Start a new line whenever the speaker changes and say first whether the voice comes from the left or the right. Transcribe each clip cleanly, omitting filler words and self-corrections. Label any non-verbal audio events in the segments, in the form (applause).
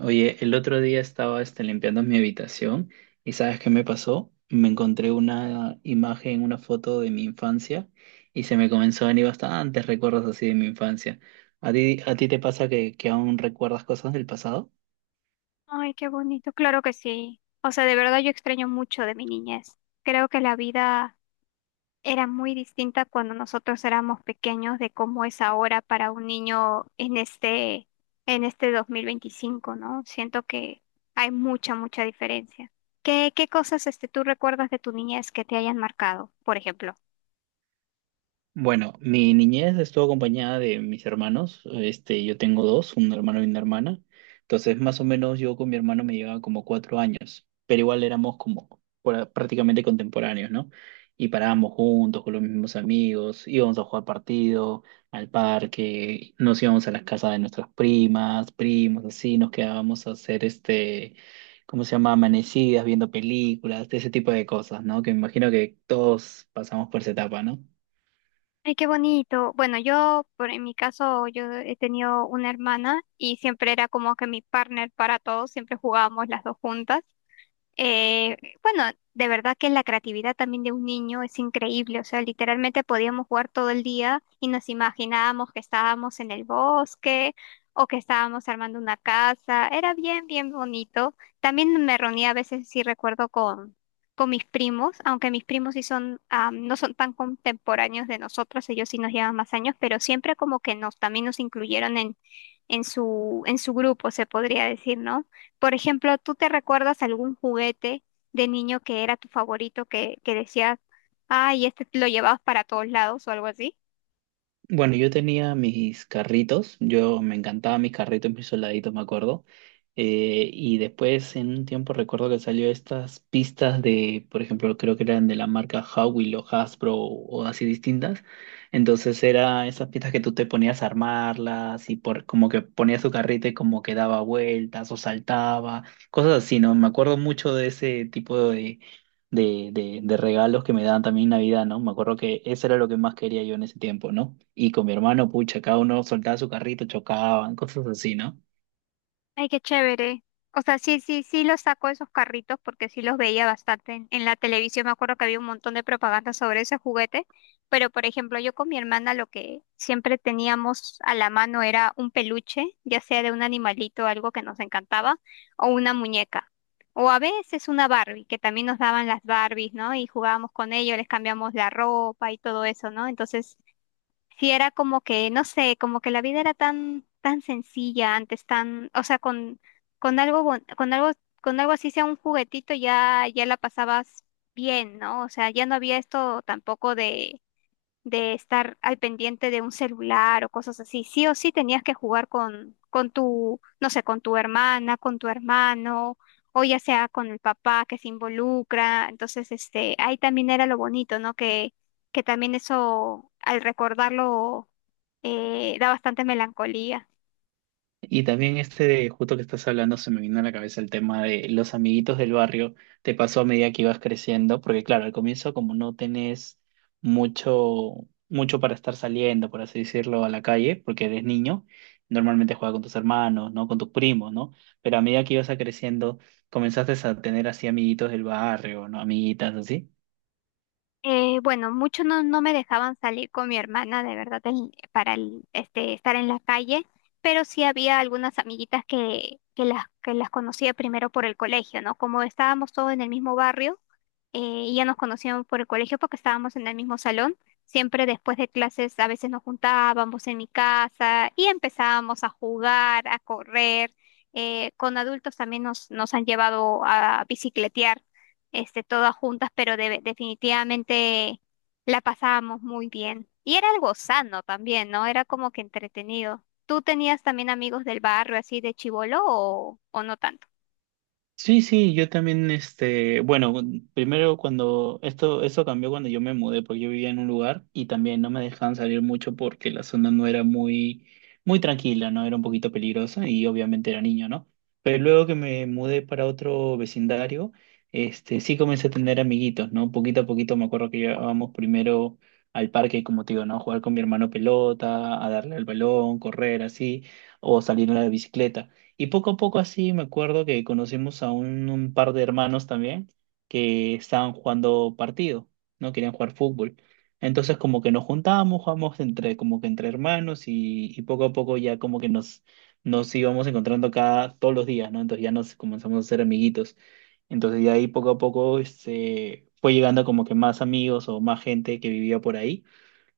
right: Oye, el otro día estaba limpiando mi habitación y ¿sabes qué me pasó? Me encontré una imagen, una foto de mi infancia y se me comenzó a venir bastantes recuerdos así de mi infancia. A ti te pasa que aún recuerdas cosas del pasado?
left: Ay, qué bonito, claro que sí. O sea, de verdad yo extraño mucho de mi niñez. Creo que la vida era muy distinta cuando nosotros éramos pequeños de cómo es ahora para un niño en este 2025, ¿no? Siento que hay mucha diferencia. ¿Qué cosas tú recuerdas de tu niñez que te hayan marcado, por ejemplo?
right: Bueno, mi niñez estuvo acompañada de mis hermanos. Yo tengo dos, un hermano y una hermana. Entonces, más o menos yo con mi hermano me llevaba como cuatro años, pero igual éramos como prácticamente contemporáneos, ¿no? Y parábamos juntos con los mismos amigos, íbamos a jugar partido, al parque, nos íbamos a las casas de nuestras primas, primos, así, nos quedábamos a hacer ¿cómo se llama? Amanecidas, viendo películas, ese tipo de cosas, ¿no? Que me imagino que todos pasamos por esa etapa, ¿no?
left: Ay, qué bonito. Bueno, en mi caso, yo he tenido una hermana y siempre era como que mi partner para todos, siempre jugábamos las dos juntas. Bueno, de verdad que la creatividad también de un niño es increíble, o sea, literalmente podíamos jugar todo el día y nos imaginábamos que estábamos en el bosque o que estábamos armando una casa, era bien bonito. También me reunía a veces, sí recuerdo, con mis primos, aunque mis primos sí son, ah, no son tan contemporáneos de nosotros, ellos sí nos llevan más años, pero siempre como que también nos incluyeron en su grupo, se podría decir, ¿no? Por ejemplo, ¿tú te recuerdas algún juguete de niño que era tu favorito que decías, ay, este lo llevabas para todos lados o algo así?
right: Bueno, yo tenía mis carritos, yo me encantaba mis carritos, mis soldaditos, me acuerdo. Y después en un tiempo recuerdo que salió estas pistas de, por ejemplo, creo que eran de la marca Howie o Hasbro o así distintas. Entonces era esas pistas que tú te ponías a armarlas y por como que ponías tu carrito y como que daba vueltas o saltaba, cosas así, ¿no? Me acuerdo mucho de ese tipo de regalos que me daban también en Navidad, ¿no? Me acuerdo que eso era lo que más quería yo en ese tiempo, ¿no? Y con mi hermano, pucha, cada uno soltaba su carrito, chocaban, cosas así, ¿no?
left: Ay, qué chévere. O sea, sí los saco esos carritos porque sí los veía bastante en la televisión. Me acuerdo que había un montón de propaganda sobre ese juguete. Pero, por ejemplo, yo con mi hermana lo que siempre teníamos a la mano era un peluche, ya sea de un animalito, algo que nos encantaba, o una muñeca. O a veces una Barbie, que también nos daban las Barbies, ¿no? Y jugábamos con ellos, les cambiamos la ropa y todo eso, ¿no? Entonces, sí era como que, no sé, como que la vida era tan sencilla antes, tan, o sea, con algo, bon- con algo así sea un juguetito ya, ya la pasabas bien, ¿no? O sea, ya no había esto tampoco de estar al pendiente de un celular o cosas así. Sí o sí tenías que jugar con tu, no sé, con tu hermana, con tu hermano, o ya sea con el papá que se involucra. Entonces, ahí también era lo bonito, ¿no? Que también eso, al recordarlo, da bastante melancolía.
right: Y también justo que estás hablando, se me vino a la cabeza el tema de los amiguitos del barrio. Te pasó a medida que ibas creciendo, porque claro, al comienzo como no tenés mucho, mucho para estar saliendo, por así decirlo, a la calle, porque eres niño, normalmente juegas con tus hermanos, ¿no? Con tus primos, ¿no? Pero a medida que ibas a creciendo, comenzaste a tener así amiguitos del barrio, ¿no? Amiguitas así.
left: Bueno, muchos no, no me dejaban salir con mi hermana, de verdad, para estar en la calle, pero sí había algunas amiguitas que las conocía primero por el colegio, ¿no? Como estábamos todos en el mismo barrio, y ya nos conocíamos por el colegio porque estábamos en el mismo salón. Siempre después de clases a veces nos juntábamos en mi casa y empezábamos a jugar, a correr. Con adultos también nos han llevado a bicicletear todas juntas, pero definitivamente la pasábamos muy bien. Y era algo sano también, ¿no? Era como que entretenido. ¿Tú tenías también amigos del barrio así de chibolo o no tanto?
right: Sí, sí, yo también, bueno, primero cuando esto cambió cuando yo me mudé, porque yo vivía en un lugar y también no me dejaban salir mucho porque la zona no era muy tranquila, ¿no? Era un poquito peligrosa y obviamente era niño, ¿no? Pero luego que me mudé para otro vecindario, sí comencé a tener amiguitos, ¿no? Poquito a poquito me acuerdo que íbamos primero al parque, como te digo, ¿no? A jugar con mi hermano pelota, a darle al balón, correr así, o salir a la bicicleta. Y poco a poco así me acuerdo que conocimos a un par de hermanos también que estaban jugando partido, no querían jugar fútbol. Entonces como que nos juntábamos, jugábamos entre, como que entre hermanos y poco a poco ya como que nos íbamos encontrando cada, todos los días, ¿no? Entonces ya nos comenzamos a hacer amiguitos. Entonces de ahí poco a poco fue llegando como que más amigos o más gente que vivía por ahí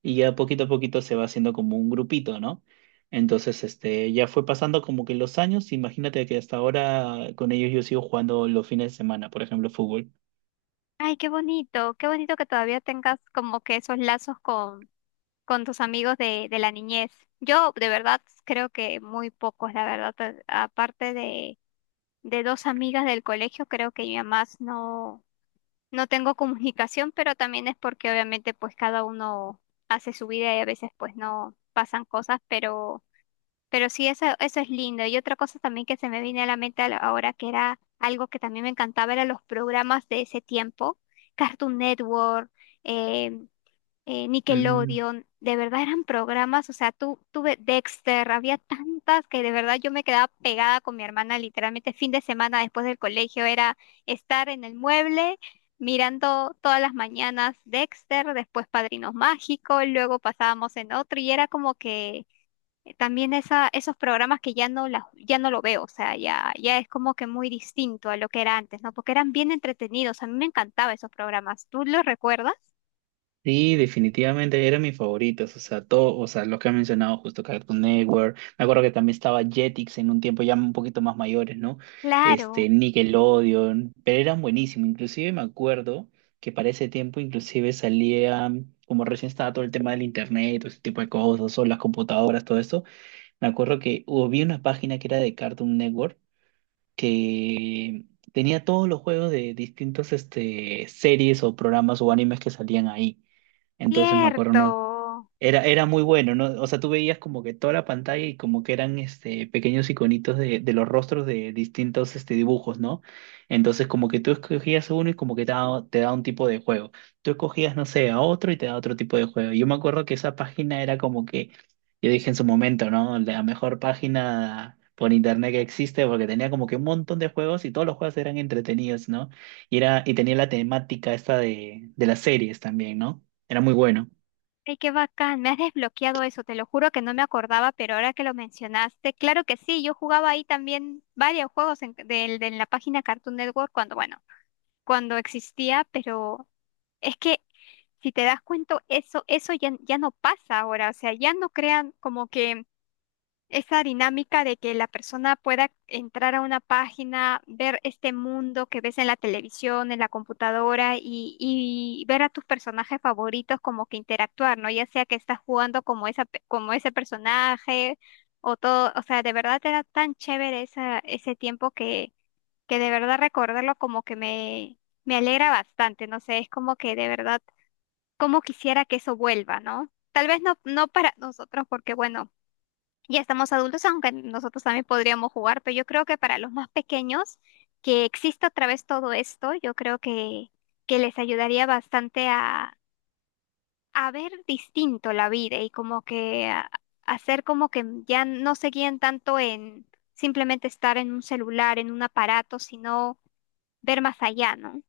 right: y ya poquito a poquito se va haciendo como un grupito, ¿no? Entonces, ya fue pasando como que los años, imagínate que hasta ahora con ellos yo sigo jugando los fines de semana, por ejemplo, fútbol.
left: Ay, qué bonito que todavía tengas como que esos lazos con tus amigos de la niñez. Yo de verdad creo que muy pocos, la verdad, aparte de dos amigas del colegio, creo que ya más no no tengo comunicación, pero también es porque obviamente pues cada uno hace su vida y a veces pues no pasan cosas, pero sí, eso es lindo. Y otra cosa también que se me viene a la mente ahora, que era algo que también me encantaba, eran los programas de ese tiempo, Cartoon Network, eh,
right: Mm.
left: Nickelodeon, de verdad eran programas, o sea, tú tuve Dexter, había tantas que de verdad yo me quedaba pegada con mi hermana, literalmente fin de semana después del colegio era estar en el mueble mirando todas las mañanas Dexter, después Padrinos Mágicos, luego pasábamos en otro y era como que esos programas que ya no lo veo, o sea, ya es como que muy distinto a lo que era antes, ¿no? Porque eran bien entretenidos, a mí me encantaban esos programas, ¿tú los recuerdas?
right: Sí, definitivamente eran mis favoritos, o sea, todo, o sea, los que han mencionado justo Cartoon Network, me acuerdo que también estaba Jetix en un tiempo ya un poquito más mayores, ¿no?
left: Claro.
right: Nickelodeon, pero eran buenísimos, inclusive me acuerdo que para ese tiempo inclusive salía, como recién estaba todo el tema del internet, todo ese tipo de cosas, o las computadoras, todo eso, me acuerdo que había una página que era de Cartoon Network que tenía todos los juegos de distintos, series o programas o animes que salían ahí. Entonces me acuerdo, no,
left: Cierto.
right: era muy bueno, ¿no? O sea, tú veías como que toda la pantalla y como que eran pequeños iconitos de los rostros de distintos dibujos, ¿no? Entonces, como que tú escogías uno y como que te da un tipo de juego. Tú escogías, no sé, a otro y te da otro tipo de juego. Yo me acuerdo que esa página era como que, yo dije en su momento, ¿no? La mejor página por internet que existe porque tenía como que un montón de juegos y todos los juegos eran entretenidos, ¿no? Y, era, y tenía la temática esta de las series también, ¿no? Era muy bueno.
left: Ay, qué bacán. Me has desbloqueado eso. Te lo juro que no me acordaba, pero ahora que lo mencionaste, claro que sí. Yo jugaba ahí también varios juegos de la página Cartoon Network cuando, bueno, cuando existía, pero es que si te das cuenta, eso ya, ya no pasa ahora. O sea, ya no crean como que esa dinámica de que la persona pueda entrar a una página, ver este mundo que ves en la televisión, en la computadora y ver a tus personajes favoritos como que interactuar, ¿no? Ya sea que estás jugando como como ese personaje o todo, o sea, de verdad era tan chévere ese tiempo que de verdad recordarlo como que me alegra bastante, no sé, es como que de verdad, como quisiera que eso vuelva, ¿no? Tal vez no, no para nosotros, porque bueno. Ya estamos adultos, aunque nosotros también podríamos jugar, pero yo creo que para los más pequeños, que exista otra vez todo esto, yo creo que les ayudaría bastante a ver distinto la vida y como que a, hacer como que ya no se guíen tanto en simplemente estar en un celular, en un aparato, sino ver más allá, ¿no?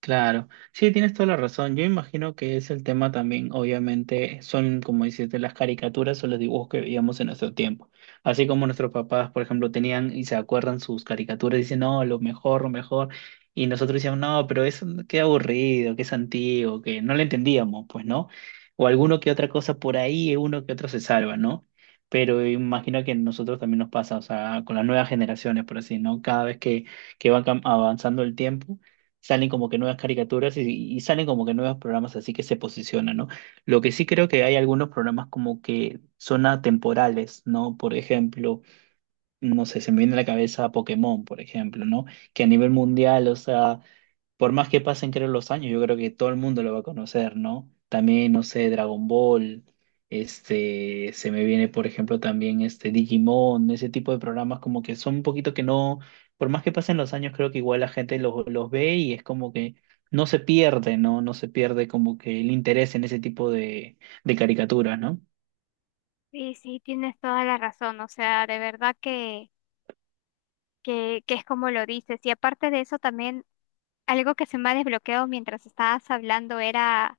right: Claro, sí, tienes toda la razón. Yo imagino que es el tema también, obviamente, son, como dices, de las caricaturas o los dibujos que veíamos en nuestro tiempo. Así como nuestros papás, por ejemplo, tenían y se acuerdan sus caricaturas dicen, no, lo mejor, lo mejor. Y nosotros decíamos, no, pero eso qué aburrido, qué es antiguo, que no lo entendíamos, pues, ¿no? O alguno que otra cosa por ahí, uno que otro se salva, ¿no? Pero imagino que a nosotros también nos pasa, o sea, con las nuevas generaciones, por así, ¿no? Cada vez que avanzando el tiempo salen como que nuevas caricaturas y salen como que nuevos programas así que se posicionan, ¿no? Lo que sí creo que hay algunos programas como que son atemporales, ¿no? Por ejemplo, no sé, se me viene a la cabeza Pokémon, por ejemplo, ¿no? Que a nivel mundial, o sea por más que pasen, creo, los años, yo creo que todo el mundo lo va a conocer, ¿no? También, no sé, Dragon Ball, se me viene, por ejemplo, también este Digimon, ese tipo de programas como que son un poquito que no, por más que pasen los años, creo que igual la gente los ve y es como que no se pierde, ¿no? No se pierde como que el interés en ese tipo de caricaturas, ¿no?
left: Sí, sí, tienes toda la razón, o sea, de verdad que, que es como lo dices. Y aparte de eso, también algo que se me ha desbloqueado mientras estabas hablando era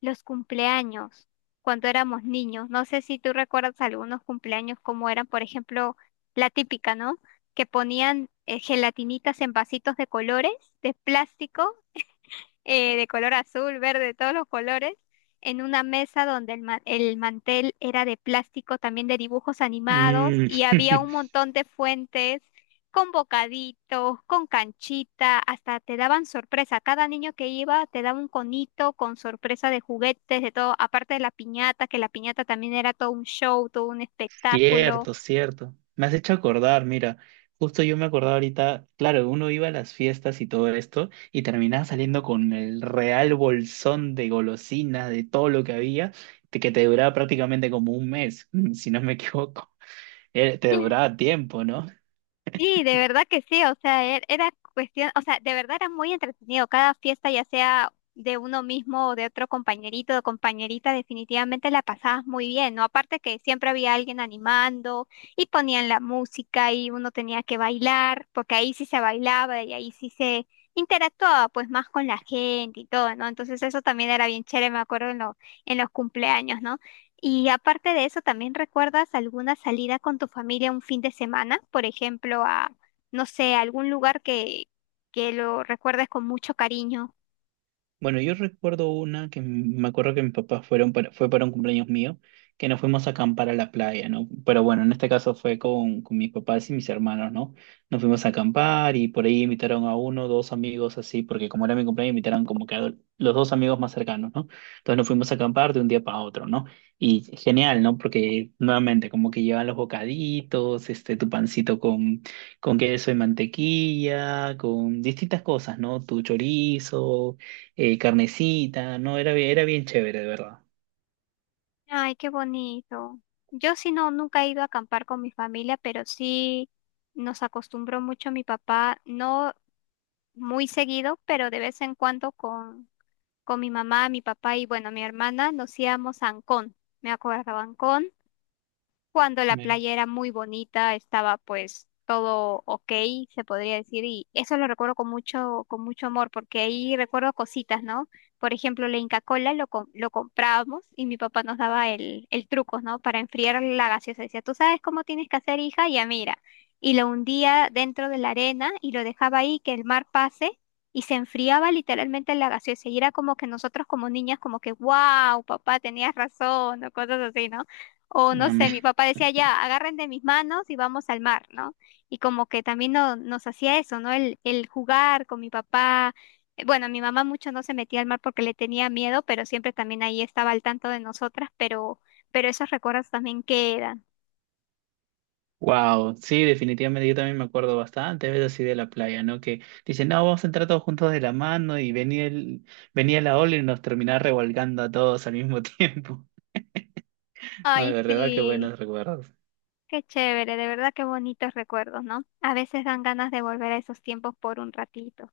left: los cumpleaños, cuando éramos niños. No sé si tú recuerdas algunos cumpleaños como eran, por ejemplo, la típica, ¿no? Que ponían gelatinitas en vasitos de colores, de plástico, de color azul, verde, todos los colores, en una mesa donde el mantel era de plástico, también de dibujos animados,
right: Mm.
left: y había un
right: (laughs)
left: montón de fuentes con bocaditos, con canchita, hasta te daban sorpresa. Cada niño que iba te daba un conito con sorpresa de juguetes, de todo, aparte de la piñata, que la piñata también era todo un show, todo un espectáculo.
right: Cierto, cierto. Me has hecho acordar, mira, justo yo me acordaba ahorita, claro, uno iba a las fiestas y todo esto y terminaba saliendo con el real bolsón de golosinas, de todo lo que había, que te duraba prácticamente como un mes, (laughs) si no me equivoco. Te duraba tiempo, ¿no?
left: Sí, de verdad que sí, o sea, era cuestión, o sea, de verdad era muy entretenido. Cada fiesta, ya sea de uno mismo o de otro compañerito o compañerita, definitivamente la pasabas muy bien, ¿no? Aparte que siempre había alguien animando y ponían la música y uno tenía que bailar, porque ahí sí se bailaba y ahí sí se interactuaba pues más con la gente y todo, ¿no? Entonces eso también era bien chévere, me acuerdo en los cumpleaños, ¿no? Y aparte de eso, ¿también recuerdas alguna salida con tu familia un fin de semana? Por ejemplo, a, no sé, a algún lugar que lo recuerdes con mucho cariño.
right: Bueno, yo recuerdo una que me acuerdo que mis papás fueron fue para un cumpleaños mío, que nos fuimos a acampar a la playa, ¿no? Pero bueno, en este caso fue con mis papás y mis hermanos, ¿no? Nos fuimos a acampar y por ahí invitaron a uno, dos amigos así, porque como era mi cumpleaños, invitaron como que a los dos amigos más cercanos, ¿no? Entonces nos fuimos a acampar de un día para otro, ¿no? Y genial, ¿no? Porque nuevamente, como que llevan los bocaditos, tu pancito con queso y mantequilla, con distintas cosas, ¿no? Tu chorizo carnecita, no, era, era bien chévere, de verdad.
left: Ay, qué bonito. Yo sí no, nunca he ido a acampar con mi familia, pero sí nos acostumbró mucho mi papá, no muy seguido, pero de vez en cuando con mi mamá, mi papá y bueno, mi hermana nos íbamos a Ancón. Me acuerdo, Ancón cuando la
right: Mira,
left: playa era muy bonita, estaba pues todo ok, se podría decir, y eso lo recuerdo con mucho amor, porque ahí recuerdo cositas, ¿no? Por ejemplo, la Inca Kola lo comprábamos y mi papá nos daba el truco, ¿no? Para enfriar la gaseosa. Decía, tú sabes cómo tienes que hacer, hija, ya mira. Y lo hundía dentro de la arena y lo dejaba ahí que el mar pase y se enfriaba literalmente la gaseosa. Y era como que nosotros como niñas, como que, wow, papá, tenías razón, o cosas así, ¿no? O no
right: ah,
left: sé, mi papá decía ya, agarren de mis manos y vamos al mar, ¿no? Y como que también nos hacía eso, ¿no? El jugar con mi papá. Bueno, mi mamá mucho no se metía al mar porque le tenía miedo, pero siempre también ahí estaba al tanto de nosotras, pero esos recuerdos también quedan.
right: wow, (laughs) sí, definitivamente yo también me acuerdo bastante veces así de la playa, ¿no? Que dicen, no, vamos a entrar todos juntos de la mano y venía venía la ola y nos terminaba revolcando a todos al mismo tiempo. (laughs) No, de
left: Ay,
right: verdad que
left: sí,
right: buenos recuerdos.
left: qué chévere, de verdad qué bonitos recuerdos, ¿no? A veces dan ganas de volver a esos tiempos por un ratito.